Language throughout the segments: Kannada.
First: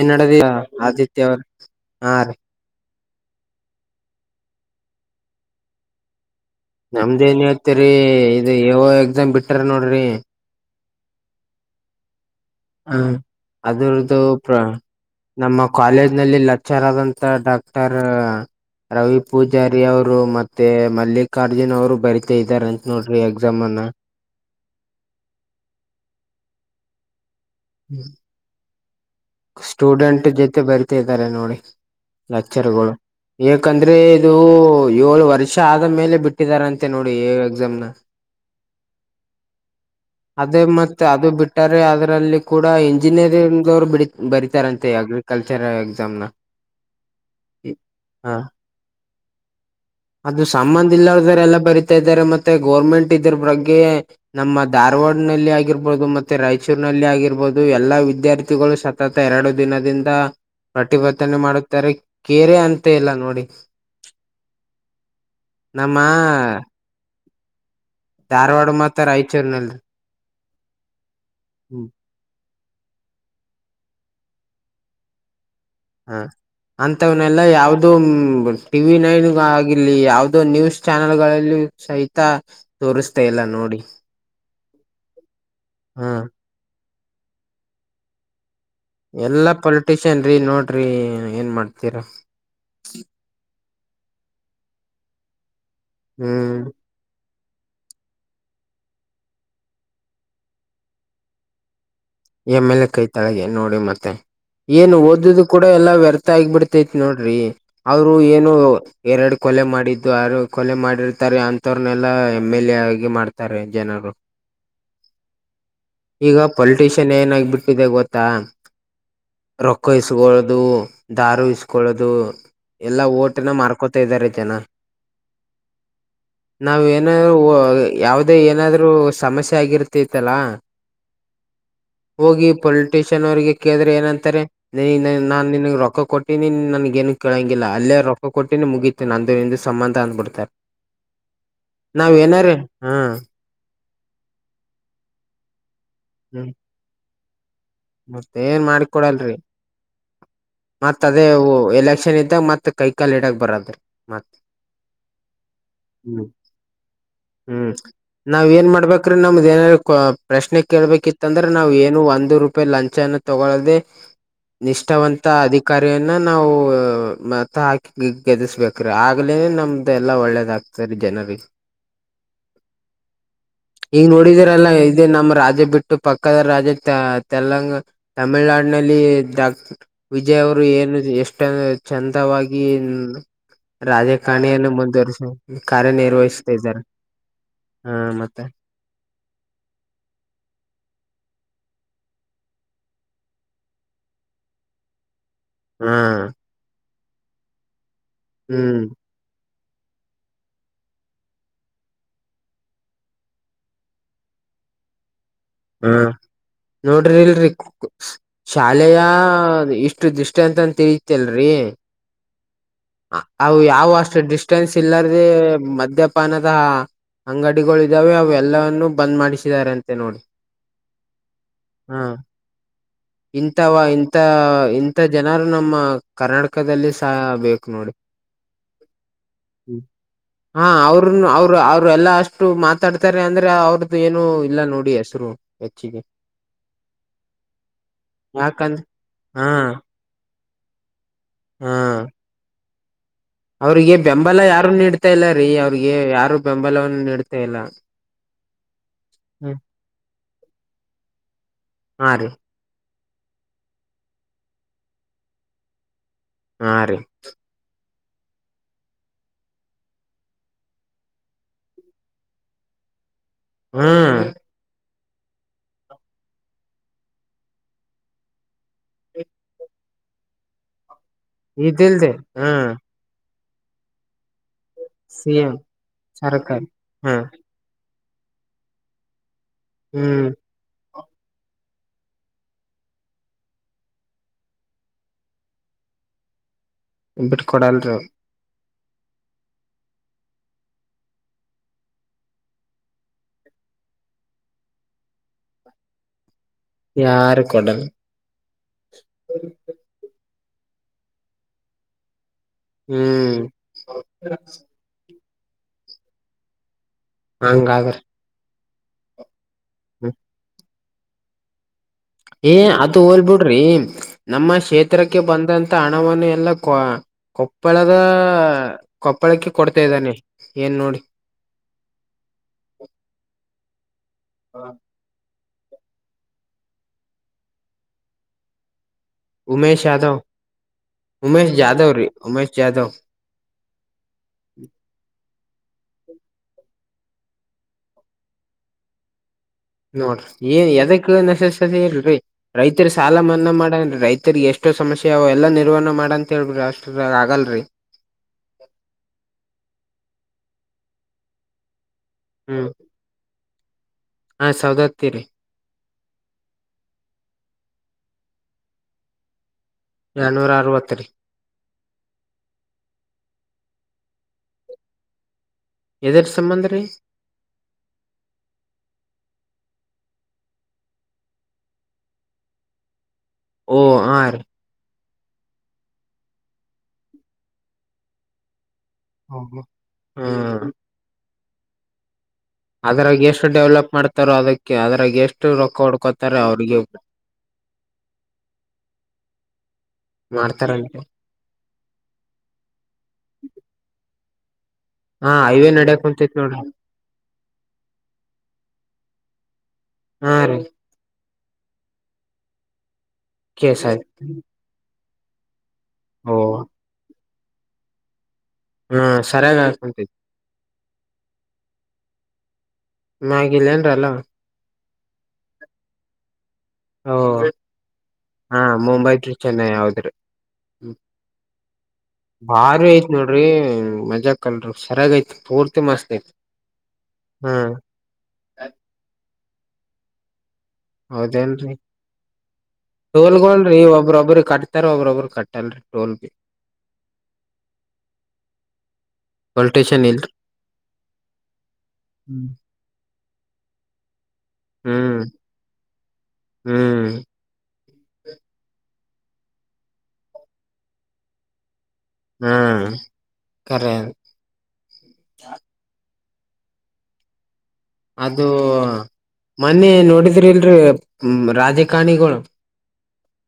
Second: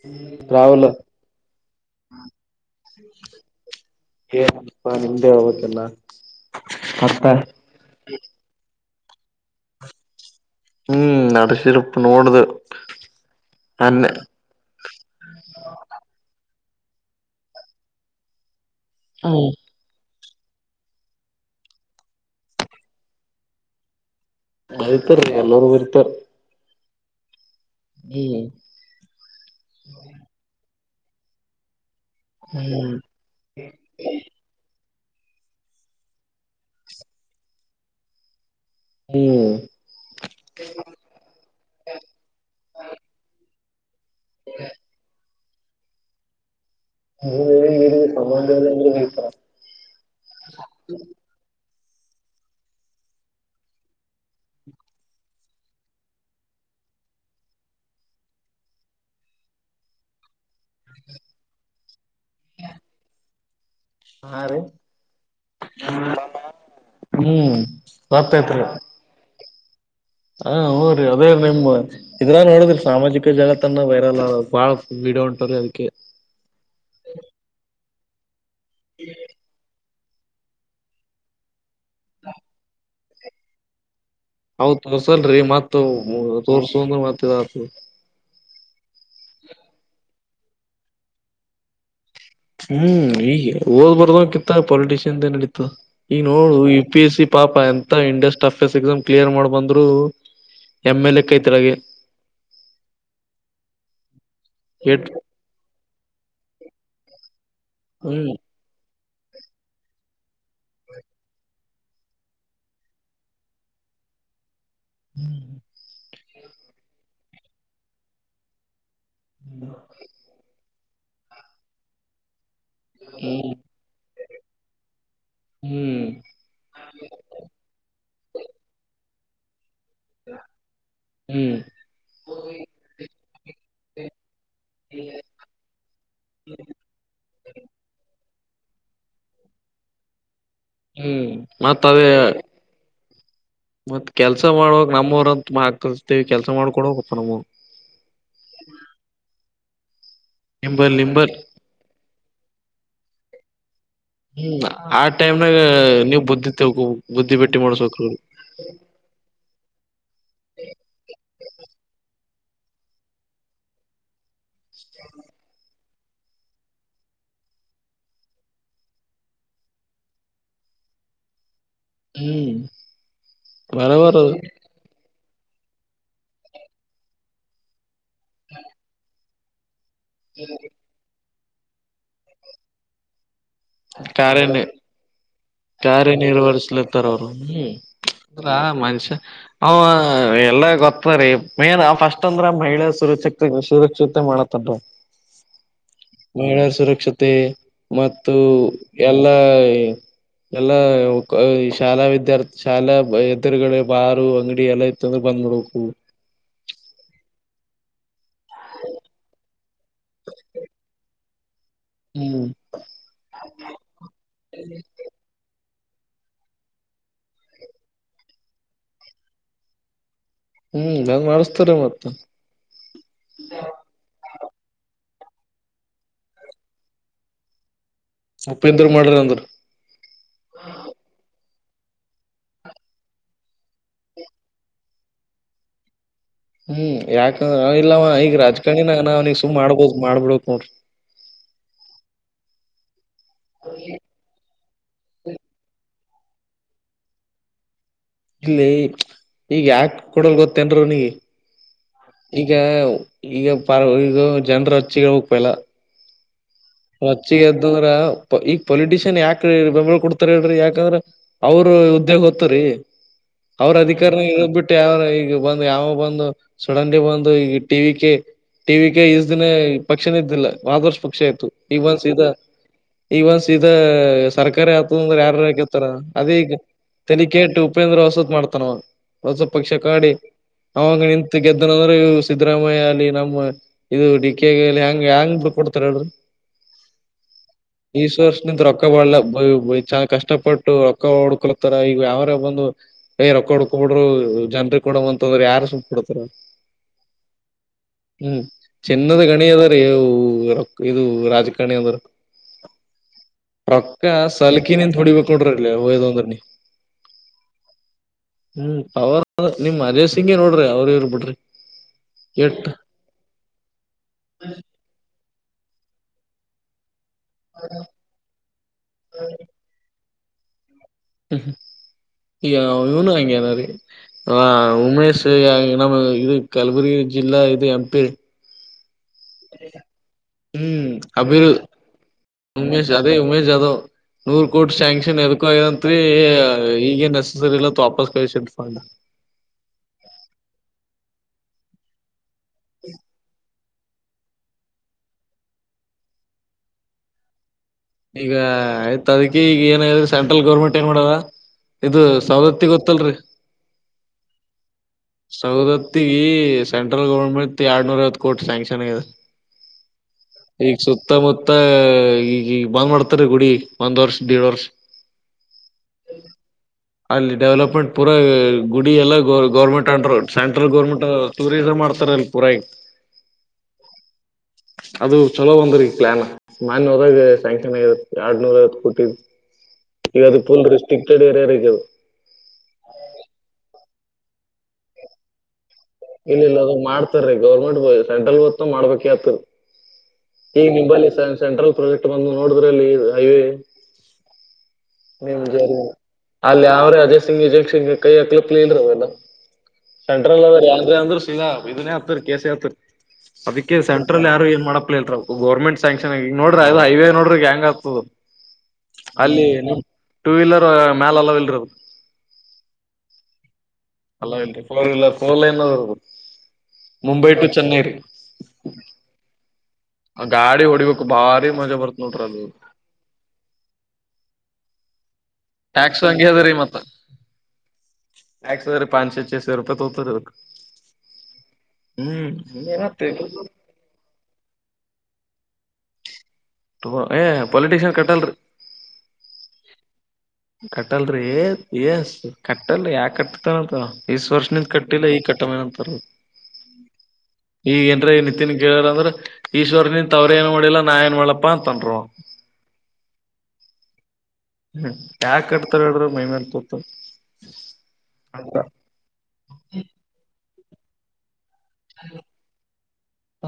ಏನ್ ನಡದಿಯೋ ರಾಹುಲ್ ಆದಿತ್ಯ ಅವ್ರ ಹಾ ರೀ. ಏನಪ್ಪ ನಿಮ್ದೇ [unintelligible] ಅವತ್ತಲ್ಲ ಗೊತ್ತಿಲ್ಲ ನಮ್ದ ಏನ್ ಹೇಳ್ತಿರಿ ಇದು ಎಂ, ಯೋ ಎಕ್ಸಾಮ್ ಬಿಟ್ಟಾರ ನೋಡ್ರಿ. ಹ್ಮ್, ನಡಸಿರಪ್ಪ ನೋಡದೇ ಹ, ಅದ್ರದ್ದು ನಮ್ಮ ಕಾಲೇಜ್ ನಲ್ಲಿ ಲೆಕ್ಚರ್ ಆದಂತ ಡಾಕ್ಟರ್ ರವಿ ಪೂಜಾರಿ ರಿ ಅವ್ರು ಮತ್ತೆ ಮಲ್ಲಿಕಾರ್ಜುನ್ ಅವರು ಬರಿತಾ ಇದ್ದಾರೆ ಅಂತ ನೋಡ್ರಿ ಎಕ್ಸಾಮ್ನ. ಬರಿತಾರ್ರಿಎಲ್ಲೊರು ಬರಿತಾರ್ ಹ್ಮ್ ಸ್ಟೂಡೆಂಟ್ ಜೊತೆ ಬರ್ತಿದ್ದಾರೆ ನೋಡಿ ಲೆಚ್ಚರಗಳು ಏಕಂದ್ರೆ ಇದು ಏಳು ವರ್ಷ ಆದ ಮೇಲೆ ಬಿಟ್ಟಿದಾರಂತೆ ನೋಡಿ ಎಕ್ಸಾಮ್ನ. ಹ್ಮ್, ಅದೇ ಮತ್ತೆ ಅದು ಬಿಟ್ಟಾರೆ ಅದ್ರಲ್ಲಿ ಅದು ಕೂಡ ಇಂಜಿನಿಯರಿಂಗ್ವರು ಬಿ ಬರಿತಾರಂತೆ. ಅಗ್ರಿ ಕಲ್ಚರ್ರ ಎಕ್ಸಾಮ್ನ ಮರೆ ಸನ್ತ [unintelligible] ಅದು ಸಂಬಂಧ ಇರಲ್ಲಾರು ಎಲ್ಲ ಬರಿತಾ ಇದ್ದಾರೆ ಮತ್ತೆ ಗೋರ್ಮೆಂಟ್ ಇದ್ರ ಬಗ್ಗೆ ನಮ್ಮ ಧಾರವಾಡ ನಲ್ಲಿ ಆಗಿರ್ಬಹದು ಮತ್ತೆ ರಾಯಚೂರ್ ನಲ್ಲಿ ಆಗಿರ್ಬಹುದು ಎಲ್ಲಾ ವಿದ್ಯಾರ್ಥಿಗಳು ಸ ಸತತಎರಡು ದಿನದಿಂದ ಪ್ರತಿಭಟನೆ ಮಾಡುತ್ತಾರೆ ಕೆೇರೆ ಅಂತ ಇಲ್ಲಾ ನೋಡಿ. ಹಾ, ರೀ ನಮ್ಮ- ಹ್ಮ್, ಧಾರವಾಡ ಮತ್ತ ರಾಯಚೂರಿನಲ್ಲಿ. ಹಾ, ಹ್ಮ್ ಅದೇ ನಿಮ್ಮ ಇದ್ರಗನೋಡದ್ರಿ ಸಾಮಾಜಿಕ ಜಾಲತಾಣಗಳಲ್ಲಿ ವೈರಲ್ ಬಾಳ ವೀಡಿಯೋ ಒಂಟದಲ್ಲಾ ಅದಿಕ್ಕೆ. ಹ ಅಂತವನೆಲ್ಲಾ ಯಾವ್ದು ಟಿವಿ ನೈನ್ ಆಗಿರ್ಲಿ ಯಾವ್ದ ಇದು ನ್ಯೂಸ್ ಚಾನಲ್ ಗಳಲ್ಲಿ ಸಹಿತ ತೋರಿಸ್ತಾಇಲ್ಲಾನೋಡಿ. ಅವು ತೋರ್ಸಲ್ರಿ ಮತ್ ತೋರ್ಸಂದ ಮತ್ತ ಇದಾತದ. ಎಲ್ಲಾ ಪೊಲಿಟಿಷಿಯನ್ ರೀ ನೋಡ್ರಿ ಏನ್ ಮಾಡ್ತೀರಾ. ಹ್ಮ್, ಈಗ ಓದ್ ಬರ್ದ ಕಿತ್ತ ಪೊಲಿಟಿಷಿಯನ್ದೆ ನಡೀತ ಈಗ ನೋಡು ಹ್ಮ್ ಈ ಪಿ ಎಸ್ ಸಿ ಪಾಪ ಎಂತ ಇಂಡಸ್ಟ್ ಎಫ್ ಎಸ್ ಎಕ್ಸಾಮ್ ಕ್ಲಿಯರ್ ಮಾಡ್ ಬಂದ್ರು ಎಮ್ ಎಲ್ ಎ ಕೈತಳಗೆ ಎ ಮೇಲೆ ಕೈ ತಳಗೆ ನೋಡಿ ಮತ್ತೆ ಏನ ಎಟ್ ಓದದು ಕೂಡ ಎಲ್ಲಾ ವ್ಯರ್ಥ ಆಗಿಬಿಡ್ತೈತಿ ನೋಡ್ರಿ ಅವ್ರು ಹ್ಮ್ ಏನು ಎರಡ ಕೊಲೆ ಮಾಡಿದ್ದು ಅರು ಕೊಲೆ ಮಾಡಿರ್ತಾರೆ ಅ ಮತ್ತವರ್ನೆಲ್ಲಾ ಎಮ್ ಎಲ್ ಎ ಆಗಿ ಮಾಡ್ತಾರೆ ಜನರು ಹ್ಮ ಈಗ ಪೊಲಿಟಿಷಿಯನ್ ಏನಾಗಬಿಟ್ಟಿದೆ ಗೊತ್ತಾ ರೊಕ್ಕ ಇಸ್ಗಳುದು ದಾರು ಇಸ್ಕೊಳ್ಳೋದು ಎಲ್ಲಾ ಹ್ಮ್ ಓಟನ ಮಾರ್ಕೊತಾ ಇದಾರೆ ಜನ ಹ್ಮ್ ನಾವ ಏನ ವ ಯಾವುದ ಏನಾದ್ರು ಸಮಸ್ಯೆ ಆಗಿರ್ತಿತ್ತಲ್ಲಾ ಹ್ಞ ಹೋಗಿ ಪೊಲಿಟಿಷಿಯನ್ ಅವರಿಗೆ ಕೇದ್ರೆ ಏನಂತಾರೆ. ನೀ ನಾನ್ ನಿನ್ಗ ರೊಕ್ಕ ಕೊಟ್ಟಿನಿ ನನ್ಗ ಏನ ಕೇಳಂಗಿಲ್ಲ ಅಲ್ಲೇ ರೊಕ್ಕ ಕೊಟ್ಟೀನಿ ಮುಗೀ ನಂದು ನಿಂದ ಸಂಬಂಧ ಅಂದಬಿಡ್ತಾರ ಹ್ಮ್ ನಾವ ಏನಾರ ಹ್ಮ ಮತ್ತ ಕೆಲ್ಸ ಮಾಡ ನಮ್ಮವರು ಅಂತ ಆ ಕರ್ಸ್ತೇವಿ ಕೆಲ್ಸ ಹ್ಮ್ ಮಾಡ್ಕೊಡಪ್ಪ ನಮ್ಮ ಮತ್ತ ಏನ್ ಮಾಡಿಕೊಡಲ್ರಿ ನಿಂಬಲ್ ಮತ್ತ ಅದೇ ನಿಂಬಲ್ ವು ಎಲೆಕ್ಷನ್ ಇದ್ದಾಗ ಮತ್ತ ಕೈಕಾಲ್ ಇಡಾಕ್ ಬರದ್ರೀ. ಹ್ಮ ಆ ಟೈಮ್ನಾಗ ನೀವ ಹ್ಮ್ ಬುದ್ದಿತ್ತೇಗ ಬುದ್ಧಿ ಭೇಟ್ಟಿ ಹ್ಮ್ ಮಾಡಸ್ಬೇಕ ನಾವ್ ಏನ್ ಮಾಡ್ಬೇಕ್ರ ನಮ್ದ ಏನಾರ ಪ್ರಶ್ನೆ ಕೇಳ್ಬೇಕಿತ್ತ ಅಂದ್ರೆ ನಾವ್ ಏನು ಒಂದು ರೂ ಪ ಲಂಚನ್ನು ತಗೊಲಿ ನಿಷ್ಠಾವಂತ ಅಧಿಕಾರಿ ಇನ್ನ ನಾವ ಮತ್ತ ಹಾಕಿ ಗೆದಿಸ್ಬೇಕ್ರೀ ಆಗ್ಲೇ ನಮ್ದ ಎಲ್ಲಾ ಒಳ್ಳೇದಾಗ ಸರಿ ಜನರಿ ಹ್ ಬರಬರ ಈಗ ನಮ್ಮ ರಾಜ ಬಿಟ್ಟು ಪಕ್ಕದ ರಾಜಕ್ಕ ತೆಲಂಗ ತಮಿಳನಾಡಿನಲ್ಲಿ ಡಾ ವಿಜಯ್ ಅವರು ಏನು ಎಷ್ಟು ಟ ಚಂದವಾಗಿ ಕಾರ್ಯನ ರಾಜಕಾರಣಿಯನ್ನು ಮುಂದುವರ್ಷ ಕಾರ್ಯನಿರ್ವಹಿಸ್ತಾದಾರೆ ಹ ಮತ್ತ ರಾ ಮನಷ್ಯ ಹ ಎಲ್ಲ ಗೊತ್ತರೀ ಮೇನ್ ಫಸ್ಟ್ ಅಂದ್ರ ಮಹಿಳೆ ಸುರಕ್ಷತೆ ಸುರಕ್ಷತೆ ಮಾಡತ್ತನಾರಿ. [inaudible] ಹ್ಮ ಮಹಿಳೆಯ ಸುರಕ್ಷತೆ ಮತ್ತು ಹ್ಮ್ ಎಲ್ಲಾ ಎಲ್ಲ ಶಾಲಾ ವಿದ್ಯಾರ್ಥಿ ಶಾಲಾ ಹೆದುರುಗಳ ಬಾರ ಅಂಗಡಿ ಎಲ್ಲ ಇತ್ತಂದ್ರೆ ಬಂದ್ಬ ಹಾ ನೋಡ್ರಿ ಇಲ್ರಿ ಶಾಲೆಯ ಇಷ್ಟ ದೃಷ್ಟ ಅಂತನ ಐತಲ್ರಿ ಹ್ಮ ಅವು ಯಾವ ಅಷ್ಟ ಡಿಸ್ಟನ್ಸ್ ಇಲ್ಲಾರ್ದೇ ಮದ್ಯಪಾನದ ಅಂಗಡಿಗಳು ಇದ್ದಾವೆ ಅವ ಎಲ್ಲನ್ನೂ ಬಂದ್ ಮಾಡಿಸಿದ್ದಾರೆ ಅಂತ ನೋಡಿ. ಹ್ಮ ಲಗ್ಗ ನದ್ಸ ಹಾ [inaudible] ಇಂಥವಾ ಇಂಥ ಇಂಥ ಜನರು ನಮ್ಮ ಕರ್ನಾಟಕದಲ್ಲಿ ಸಹ ಬೇಕು ನೋಡಿ. ಉಪ್ಪಂದರ ಮಾಡದ ಅಂದ್ರ ಹ್ಮ ಅವ್ರನು ಅವರು ಅವರು ಎಲ್ಲಾ ಅಷ್ಟು ಮಾತಾಡ್ತಾರೆ ಅಂದ್ರ ಅವ್ರ ದು ಏನು ಇಲ್ಲ ನೋಡಿ ಹೆಸರು ಹೆಚ್ಚಿಗೆ ಹ್ಮ ಯಾಕಂದ್ರ ಇಲ್ಲವ ಈಗ ಯಾಕಂದ ರಾಜಕಾರಣಿನಾಗನಿಗ ಹಾ ಸುಮ್ ಮಾಡ್ಬೋ ಮಾಡ್ಬಿಕ ನೋಡ್ರಿ. ಹ್ಮ ಅವ್ರಿಗೆ ಬೆಂಬಲ ಯಾರು ನೀಡ್ತಾ ಇಲ್ಲ ರೀ ಅವ್ರಿಗೆ ಯಾರು ಬೆಂಬಲವನ್ನು ನೀಡ್ತಾ ಇಲ್ಲ ಇಲ್ಲಿ ಈಗ ಯಾಕ್ ಕೊಡಲ್ ಗೊತ್ತೇನ್ರಿ ಅವ್ನಿಗೆ ಹಾ ರೀ ಈ ಈಗ ಈಗ ಪ ಈಗ ಜನ್ರ ಹಚ್ಕಬೇಕು ಎಲ್ಲ ಹಾ ರೀ ರಚ್ಚಿಗೆ ಎದ್ದಂದ್ರ ಈಗ ಪೊಲಿಟಿಷಿಯನ್ ಯಾಕ ಬೆಂಬಲ ಕೊಡ್ತಾರ ಹೇಳ್ರಿ ಯಾಕಂದ್ರ ಅವರು ಉದ್ಯ ಗೊತ್ತರಿ ಅವ್ರ ಹ್ಮ್ ಅಧಿಕಾರ ಇರೊ ಬಿಟ್ಟು ಯಾವನ ಈಗ ಬಂದು ಯಾವ ಬಂದು ಸುಡ್ಡೆನ್ಲಿ ಬಂದು ಈಗ T V K T V K ಇಷ್ಟ ದಿನ ಪಕ್ಷಿನ ಇದ್ದಿಲ್ಲ ಆದರ್ಶ್ ಪಕ್ಷ ಇತ್ತು ಈಗ ಒಂದ ಇದಿಲ್ದೆ ಸೀದ ಹಾ ಈಗ ಒಂದ ಸೀದ ಸರ್ಕಾರ [unintelligible] ಸಿ ಯಾರ ಎಂ ಹಕತಾರ ಅದೀಗ ಸರ್ಕಾರಿ ಹಾ ತಲಿಕೆಟ್ ಉಪೇಂದ್ರ ವಸತ್ ಮಾಡ್ತಾನ ಹೊಸ ಪಕ್ಷ ಕಾಡಿ ಹ್ಮ್ ಅವಾಗ ನಿಂತ ಗೆದ್ದನಂದ್ರೆ ಸಿದ್ದರಾಮಯ್ಯ ಅಲ್ಲಿ ನಮ್ಮ ಇದು ಡಿ ಕೆ ಗೆ ಲಿ ಹೆಂಗ ಹೆಂಗ್ ಬಿಡ್ ಕೊಡ್ತಾರ ಹೇಳ್ರಿ ಬಿಟ್ ಕೊಡಲ್ ರಿ ಅವ್ರು ನಿಂದು ರೊಕ್ಕ ಬಲ ಚ ಕಷ್ಟಪಟ್ಟು ರೊಕ್ಕ ಓಡ್ಕೊತಾರ ಈಗ ಅವರೇ ಬಂದು ಏ ರೊಕ್ಕ ಹುಡ್ಕಬಿಡು ಜನ್ರಿಗೆ ಕೊಡಂಬಂತದ್ರ ಯಾರು ಸುಮ ಕೊಡ್ತಾರ ಯಾರು ಕೊಡಲ್ ಹ್ಮ್ ಚೆನ್ನದ ಗಣಿ ಅದಾರೀ ಇದು ರಾಜಕಾರಣಿ ಅದಾರ ಹ್ಮ್ ರೊಕ್ಕ ಸಲ್ಕಿನಿಂದ ಹೊಡಿಬೇಕು ನೋಡ್ರಿ ಹೋಯದ ಅಂದ್ರಲ್ಲಿ ಹಂಗಾಗ ಹ್ಮ್ ಅವ್ರ ನಿಮ್ ಅನಿ ಸಿಂಗೇ ನೋಡ್ರಿ ಅವ್ರ ಇವ್ರ ಬಿಡ್ರಿ ಏ ಎಟ್ ಅದು ಹೋಲ್ ಬಿಡ್ರಿ ನಮ್ಮ ಕ್ಷೇತ್ರಕ್ಕೆ ಬಂದಂತ ಹಣವನ್ನು ಎಲ್ಲ ಕೊ ಕೊಪ್ಪಳದ ಕೊಪ್ಪಳಕ್ಕೆ ಕೊಡ್ತಾ ಇದ್ದಾನೆ ಏನ್ ನೋಡಿ ಈಗ ಇವನು ಹಂಗೆನ ರೀ ಹ ಉಮೇಶ್ ನಮ ಇದು ಕಲಬುರಗಿ ಜಿಲ್ಲಾ ಇದು ಎಂ ಪಿ ಉಮೇಶ್ ಯಾದವ್ ಹ್ಮ್ ಅಬಿರ್ ಉಮೇಶ್ ಜಾಧವ್ ರೀ ಉಮೇಶ್ ಜಾಧವ್ ಉಮೇಶ ಅದೇ ಉಮೇಶ ಯಾದವ್ ನೂರ್ ಕೋಟಿ ಶ್ಯಾಂಕ್ಷನ್ ಎದಕ ಏನಂತ್ರಿ ಈಗ ನೆಸಸರಿ ಇಲ್ಲತ್ ವಾಪಸ್ ಕಳಸನೆ ಫಂಡ್ ನೋಡ್ರಿ ಏನ್ ಎದಕ್ಕ ನೆಸಸ್ಸರಿ ಇಲ್ರಿ ರೈತರ ಸಾಲ ಮನ್ನಾ ಮಾಡನ್ರಿ ರೈತರಿಗೆ ಎಷ್ಟ್ ಎಷ್ಟೋ ಸಮಸ್ಯೆ ಅವೆ ನಿರ್ವಣ ಮಾಡ ಅಂತ ಹೇಳಬಿಡ್ರಿ ಅಷ್ಟ್ರ ಆಗಲ್ರಿ ಈಗ ಆಯ್ತ ಅದಕ್ಕೆ ಈಗ ಏನ ಸೆಂಟ್ರಲ್ ಗೌರ್ಮೆಂಟ್ ಏನ್ ಮಾಡದ ಇದು ಸವದತ್ತಿ ಹ್ಮ್ ಗೊತ್ತಲ್ರಿ ಹಾ ಸೌದತ್ತಿರಿ ಸೌದತ್ತಿಗೆ ಸೆಂಟ್ರಲ್ ಗೌರ್ಮೆಂಟ್ ಎರಡ್ನೂರ ಐವತ್ತು ಕೋಟಿ ಸ್ಯಾಂಕ್ಷನ್ ಆಗಿದೆ ಎರಡ್ನೂರ ಈಗ ಅರವತ್ತರಿ ಸುತ್ತಮುತ್ತ ಈಗ ಈಗ ಬಂದ್ ಮಾಡ್ತಾರ ಗುಡಿ ಒಂದ್ ವರ್ಷ [unintelligible] ವರ್ಷ ಎದರ ಸಂಬಂಧ ರೀ ಅಲ್ಲಿ ಡೆವಲಪ್ಮೆಂಟ್ ಪೂರ ಗುಡಿ ಎಲ್ಲ ಗ government under central government tourism ಮಾಡ್ತಾರ ಅಲ್ಲಿ [unintelligible] ಓ ಹಾ ರೀ ಅದು ಚಲೋ ಒಂದ್ರಿ ಪ್ಲಾನ್ ಮಾನ್ ಹೋದಾಗ ಶ್ಯಾಂಕ್ಷನ್ ಗ ಎರ್ಡ್ನೂರ ಐವತ್ತು ಕೊಟ್ಟಿದು ಹ್ಮ ಈಗ ಅದು ಫುಲ್ ರೆಟ್ರಿಕ್ಟೆಡ್ ಏರಿಯಾ ರಿ ಅದು ಅದ್ರಾಗ ಎಷ್ಟು ಡೆವಲಪ್ ಮಾಡ್ತಾರೋ ಅದಕ್ಕೆ ಅದ್ರಾಗ ಎಷ್ಟು ರೊಕ್ಕ ಹೊಡ್ಕೋತಾರ ಇಲ್ಲ ಇಲ್ಲ ಅದ ಅವ್ರಿಗೆ ಮಾಡ್ತಾರೀ ಗೌರ್ಮೆಂಟ್ ಸೆಂಟ್ರಲ್ ಮಾಡ್ಬೇಕ ಆತ್ ಈಗ ಮಾಡ್ತಾರನ್ರಿ ನಿಂಬಲ್ಲಿ ಸೆಂಟ್ರಲ್ ಪ್ರಾಜೆಕ್ಟ್ ಬಂದು ನೋಡಿದ್ರಲ್ರಿ ಹೈವೇ ಹಾ ನಿಮ್ ಹೈವೇ ಜರಿ ನಡ್ಯಕ್ ಕುಂತೈತ್ ನೋಡ್ರಿ ಅಲ್ಲಿ ಅವ್ರೆ ಅದ [unintelligible] [unintelligible] ಹಾ ಸೆಟ್ರಲ್ ಅವ ರೀ ಇ ಅಂದ್ರ ಇದೇ ಹತ್ರಿ ಕೆಸ ಹತ್ತ ಅದಕ್ಕೆ ಕೇಸ್ ಆಯ್ತ್ ಸೆಂಟ್ರಲ್ ಯಾರು ಏನ್ ಮಾಡಪ್ಪಾ ಇಲ್ಲ ಗೌರ್ಮೆಂಟ್ ಸ್ಯಾಂಕ್ಷನ್ ಆಗ ಓ ನೋಡ್ರ ಅದು ಹೈವ ನೋಡ್ರಿ ಹೆಂಗ ಆಗ್ತದ. ಹಾ ಅಲ್ಲಿ ಸರಿಯಾಗ ನಮ ಆಕುಂತೈತಿ ಟೂ ವೀಲರ್ ಮ್ಯಾಲ ಅಲೋವ್ ಇಲ್ರಿಅದು. ಮ್ಯಾಗಿದೇನ್ರಿ ಅಲೋವ್ ಫೋರ್ ವೀಲರ್ ಫೋರ್ ಲೈನಾದು ಓ ಮುಂಬೈ ಟು ಚೆನ್ನೈ. ಹಾ ಮುಂಬೈ ಟು ಚೆನ್ನೈ ಹೌದ್ರಿ ಗಾಡಿ ಹೊಡಿಬೇಕು ಭಾರಿ ಮಜಾ ಬರ್ತ್ ನೋಡ್ರಿ ಅದು ಬಾರಿ ನೋಡ್ರಿ ಮಜಾಕ್ಲ್ರಿ ಸರಿಯಾಗೈತ್ ಪೂರ್ತಿ ಟ್ಯಾಕ್ಸ್ ಮಸ್ತ್ ಹಂಗೆ ಐತ್ ಅದ ಹ್ಮ. ಎಕ್ಸ ಪಚಶೆ ಚಸೆ ರೂಪ ತ ಹತ ರ [unintelligible] ಹೌದೇನ್ರಿ ಹ್ಮ್ತ್ತ [inaudible] ಒಬ್ಬ್ರೊಬ್ರ ಕಟ್ತಾರ ಒಬ್ಬ್ರೊಬ್ಬ್ರ ಕಟ್ಟಲ್ ಟೋಲ್ ಬಿ. ಏ ಪೋಲಟೀಷನ್ ಕಟ್ಟಲ್ರಿ. ಪೋಲಿಟಿಷನ್ ಇಲ್ರಿ ಕಟ್ಟಲ್ರಿ ಎಸ್ ಕ [unintelligible] ಹ್ಮ್ ಕಟ್ಟಲ್ಲ ಯಾಕಕಟ್ಟತಾರಂತ ಈಸ್ಟವರ್ಷಿಂದ ಕಟ್ಟಿಲ್ಲ ಈಗ್ ಕಟ್ಟಮೇನ್ ಅಂತಾರ ಅವ್ರು. ಹ್ಮ್, ಈಗ ಏನ್ರಿ ನಿತ್ಯನ್ ಕೇಳಾರ ಅಂದ್ರೆ ಈಶ್ವರ್ನಿಂತ ಅವ್ರೇಏನ ಮಾಡ [unintelligible] ಲ್ಲ ನಾಎನ್ ಮಾಡ್ಲಪ್ಪಾ ಅಂತಾನವನು. ಹ್ಞ್, ಕರೆೇನೆ ಹ್ಮ ಯಾಕ ಕಟ್ತಾರ ಹೇಳ್ರಿಅವರು ಮೈ ಮೇಲ್ ತೋತ [unintelligible] ಅದು ಮೊನ್ನೆ ನೋಡಿದ್ರಿಲ್ರಿ ರಾಜಕಾಣಿಗಳು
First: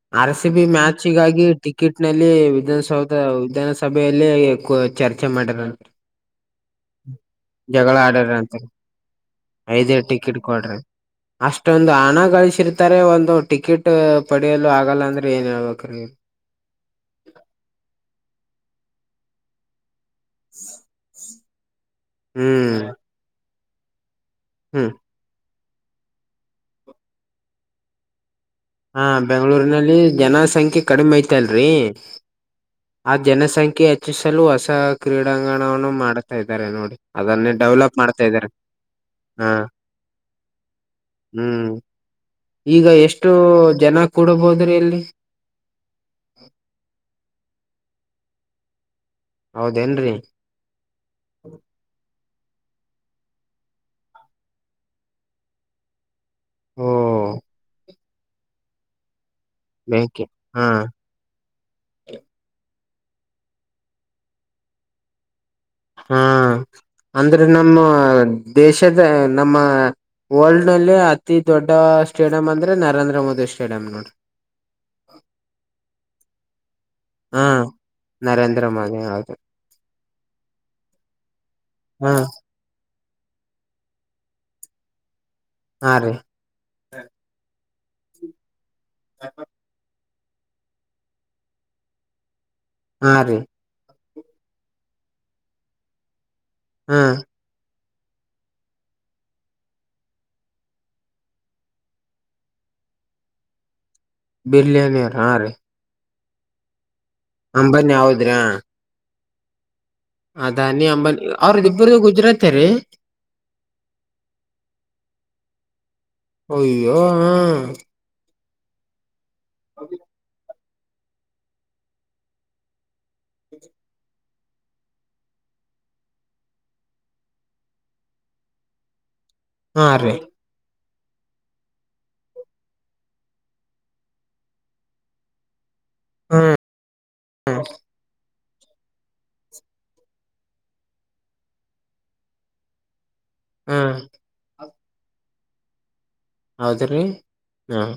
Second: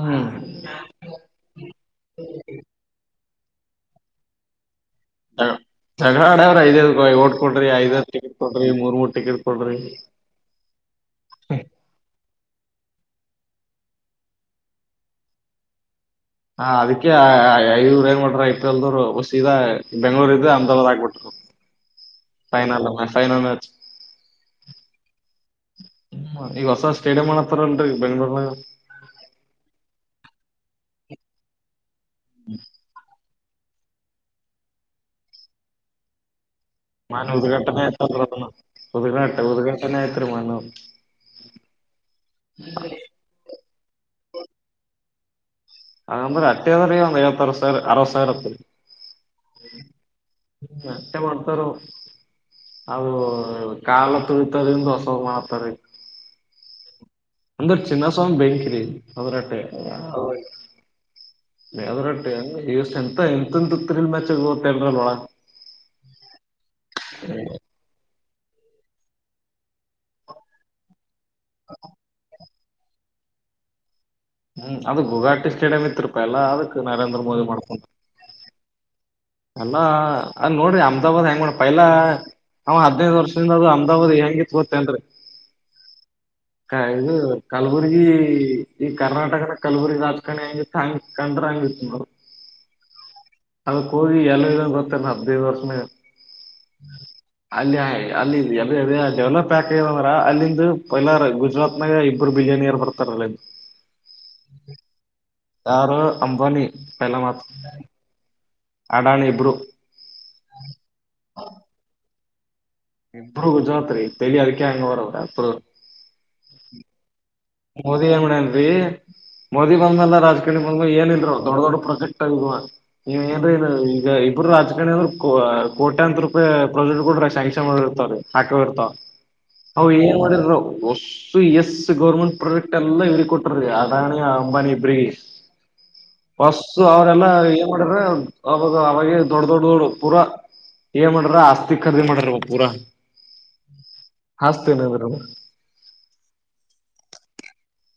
ಹ್ಮ್ ಆರ್ ಸಿ ಬಿ ಮ್ಯಾಚಿಗಾಗಿ ಟಿಕೆಟ್ ನಲ್ಲಿ ವಿಧಾನಸೌಧ ವಿಧಾನಸಭೆಯಲ್ಲಿ- ಚರ್ಚೆ ಮಾಡರಂತ. ನಗ ಆಡ್ಯವ ಐದ ಓಟ್ ಕೊಡ್ರಿ, ಐದ ಟಿಕೆಟ್ ಕೊಡರಿ ಮೂರ್ ಮೂರ ಟಿಕೆಟ್ ಕೊಡ್ರಿ - ಐದ-ಐದ ಟಿಕೆಟ್ ಕೊಡ್ರಿ ಅಂತ. ಅಷ್ಟೊಂದು ಹಣ ಗಳಿಸಿರ್ತಾರೆ ಒಂದು ಟಿಕೆಟ್ ಪ ಕಡಲ್ಲ ಆಗಲ್ಲ ಅಂದ್ರೆ ಏನ್ ಹೇಳ್ಬೇಕ್ರ ನಿಮಗ. ಹ ಅದಕ್ಕೆ ಇವರು ಏನ್ ಮಾಡ್ರ ಐಪಿಎಲ್ ಲ್ದವರು ಸಿದಾ ಬೆಂಗ್ಗಳೂರ್ ಇದು ಅಮದಾಬಾದ್ ಆಗ್ಬಿಟ್ರು ಹ್ಮ್ ಫೈನಲ್ ಫೈನಲ್ ಮ್ಯಾಚ್. ಹ್ಮ್, ಹ್ಮ್, ಈಗ ಹೊಸ ಸ್ಟೇಡಿಯಂಮಾಡ್ಲತ್ತಾರಲ್ರಿ ಬೆಂಗ್ಳೂರ್ನಗ. ಹಾ, ಬೆಂಗಳೂರಿನಲ್ಲಿ ಜನ ಸಂಖ್ಯೆ ಕಡಿಮೆ ಐತಲ್ರಿ. ಹ್ಮ್ [inaudible] ಆ ಜನಸಂಖ್ಯೆ ಹೆಚ್ಚಿಸಲು ಹೊಸ ಕ್ರೀಡಾಂಗಣವನ್ನು ಮಾಡ್ತಾ ಇದ್ದಾರೆ ನೋಡಿ. ಮೊನ್ನೆ ಅದನ್ನೇ ಉದ್ಗಾಟನೆ ಡೆವಲಪ್ ಮಾಡ್ತಾ ಇದಾರೆ ಉಘ ಹಾ [unintelligible] ಉದ್ಘಾಟನೆ ಆಯ್ತರಿ ಮೊನ್ನೆ ಒಂದು. ಹ್ಮ್, ಈಗ ಎಷ್ಟು ಜನ ಕೂಡಬೋದ್ರಿ ಅಲ್ಲಿ. ಅದೇ ಅಂದ್ರೆ ಅತ್ತಗಂದ್ರಕೂಡ ಐವತ್ತು-ಅರವತ್ತು ಸಾವಿರ ಆತದರಿ. ಹೌದೇನ್ರಿ. ಹ್ಮ್, ಅಷ್ಟೆ ಮಾಡ್ತಾರೋ ಅದು ಕಾಲ ತುಳಿತದಿಂದ ಹೊಸದ ಮಾಡ್ತಾರಿ. ಹ್ಮ [inaudible] ಅಂದ್ರ ಚಿನ್ನ ಸಾಮ ಬೆಂಕಿರಿ ಅದ್ರಟ್ಟೆ ಬೇಕೆ [unintelligible] ಹಾ ಅದ್ರಷ್ಟ ಎಂತ ಎಂತಂತ ತ್ರೀಲ್ ಮ್ಯಾಚ ಓದತೇರಲ್ ಒಳ [unintelligible] ನೋಡಂ ಹ್ಮ್, ಅಂದ್ರೆ ನಮ್ಮ ದೇಶದ ನಮ್ಮ ವರ್ಲ್ಡ್ ನಲ್ಲಿ ಅತಿ ದೊಡ್ಡ ಸ್ಟೇಡಿಯಂ ಅಂದ್ರೆ ನರೇಂದ್ರ ಮೋದಿ ಸ್ಟೇಡಿಯಂ ನೋಡ್ರಿ. ಹ್ಮ್, ಅದು ಗುಘಾಟಿ ಸ್ಟೇಡಿಯಂ ಇತ್ರ್ಪಾ ಎಲ್ಲ ಅದಕ್ ನೇಂದ್ರ ಹಾ ಮೋದಿ ಮಾಡ್ಕೊಂಡು. ನರೇಂದ್ರ ಮೋದಿ ಹೌದು. ಅಲ್ಲಾ ಅಲ್ ನೋಡ್ರಿ ಅಹಮದಾಬಾದ್ ಹೆಂಗ ಮಾಡ ಪೈಲಾ ಹಾ ಅವ ಹದಿನೈದು ವರ್ಷದಿಂದ ಅದು ಅಮದಬಾದ್ ಹೆಂಗಿತ್ತ್ ಗೊತ್ತೆನ್ರಿ? ಹಾ ರೀ ಕ ಇದು ಕಲಬುರ್ಗಿ ಈ ಕರ್ನಾಟಕನ ಕಲಬುರ್ಗಿ ರಾಜಕಾರಣಿ ಹೆಂಗಿತ್ತು. ಹಾ ಕಂಡುರಂಗ ಇತ್ತ್ ಬ್ರೋ. ಹಾ ರೀ ಹೋಗಿ ಎಲ್ಲ ಇದ ಗೊತ್ತಲ್ಲ ಹದ್ನೈದ ವರ್ಷದಾಗ್. ಹಾ ಅಲ್ಲಿ ಅಲ್ಲಿ ಎಲ್ಲಾ ಅದೇ ಡೆವಲಪ್ ಯಾಕ್ ಆಗ್ಯದ ಅಂದ್ರ ಅಲ್ಲಿಂದು ಪಲಾರ ಗುಜರಾತ್ ನಾಗ ಇಬ್ಬರ ಬಿಜನಿಯರ ಬರ್ತಾರಲ್ಲ ಬಿಲ್ಲೆನಿಯರ್ ಹಾಂ ರೀ. ಯಾರು ಅಂಬಾನಿ ಪೈಲಾ ಮಾತ್. ಅಂಬಾನಿ ಹೌದ್ರಾ ಅಡಾನಿ ಇಬ್ರು. ಅದಾನಿ ಅಂಬಾನಿ ಅವ್ರ ಇಬ್ಬರದು ಗುಜರಾತೆ ರೀ? ಇಬ್ಬರೂ ಗುಜರಾತ ರಿ ತೆಲಿ ಅದಕ್ಕೆ ಹಂಗವಾ ರಿ ಅವ ಯಾಡ್ದುರ್ದು. ಅಯ್ಯೋ ಹ. ಮೋದಿ ಏನ್ ಮಾಡ್ಯಾನ್ರಿ ಮೋದಿ ಬಂದ ಮ್ಯಾಲ ರಾಜಕಾರಣಿ ಬಂದ ಏನಿಲ್ರಿ ಅವ ದೊಡ್ಡ ದೊಡ್ ಪ್ರೊಜೆಕ್ಟ್ ಆಗ ಇವ ಏನ್ರೀ ನೀ ಈಗ ಇಬ್ರೂ ರಾಜಕಾರಣಿ ಅಂದ್ರ ಕೋ ಕೋಟ್ಯಂತ ರೂಪಾಯಿ ಪ್ರಾಜೆಕ್ಟ್ಗೊಳ್ ಶಾಂಕ್ಷನ್ ಮಾಡಿರ್ತಾವ್ರಿ. ಹಾಕವ ಇರ್ತಾವ ಅವ ಹಾ ರೀ ಏನ್ ಮಾಡಿದ್ರು ಒಸ್ಸೂ ಎಸ್ಸ ಗೌರ್ಮೆಂಟ್ ಪ್ರೊಜೆಕ್ಟ್ ಎಲ್ಲ ಇವ್ರಿಗ ಕೊಟ್ಟಾರಿ ಅಡಾಣಿ ಅಂಬಾನಿ ಇಬ್ರಿಗಿ ಹ್ಮ್ ಒಸ್ಸೂ ಸೋ ಅವ್ರೆಲ್ಲಾ ಏನ್ ಮಾಡ್ಯರಾ ಅವಾಗ ಅವಾಗೆ ದೊಡ್ಡ ದೊಡ್ಡ ದೊಡ್ಡ ಪೂರಾ ಏನ್ ಮಾಡ್ಯಾರ್ ಆಸ್ತಿ ಖರಿದಿ ಮಾಡ್ಯಾರ್ ಪೂರಾ ಹ್ಮ್ ಹಚ್ತೀನಿ ನಿಂದರ್ ಹೌದ್ರಿ ಹಾಂ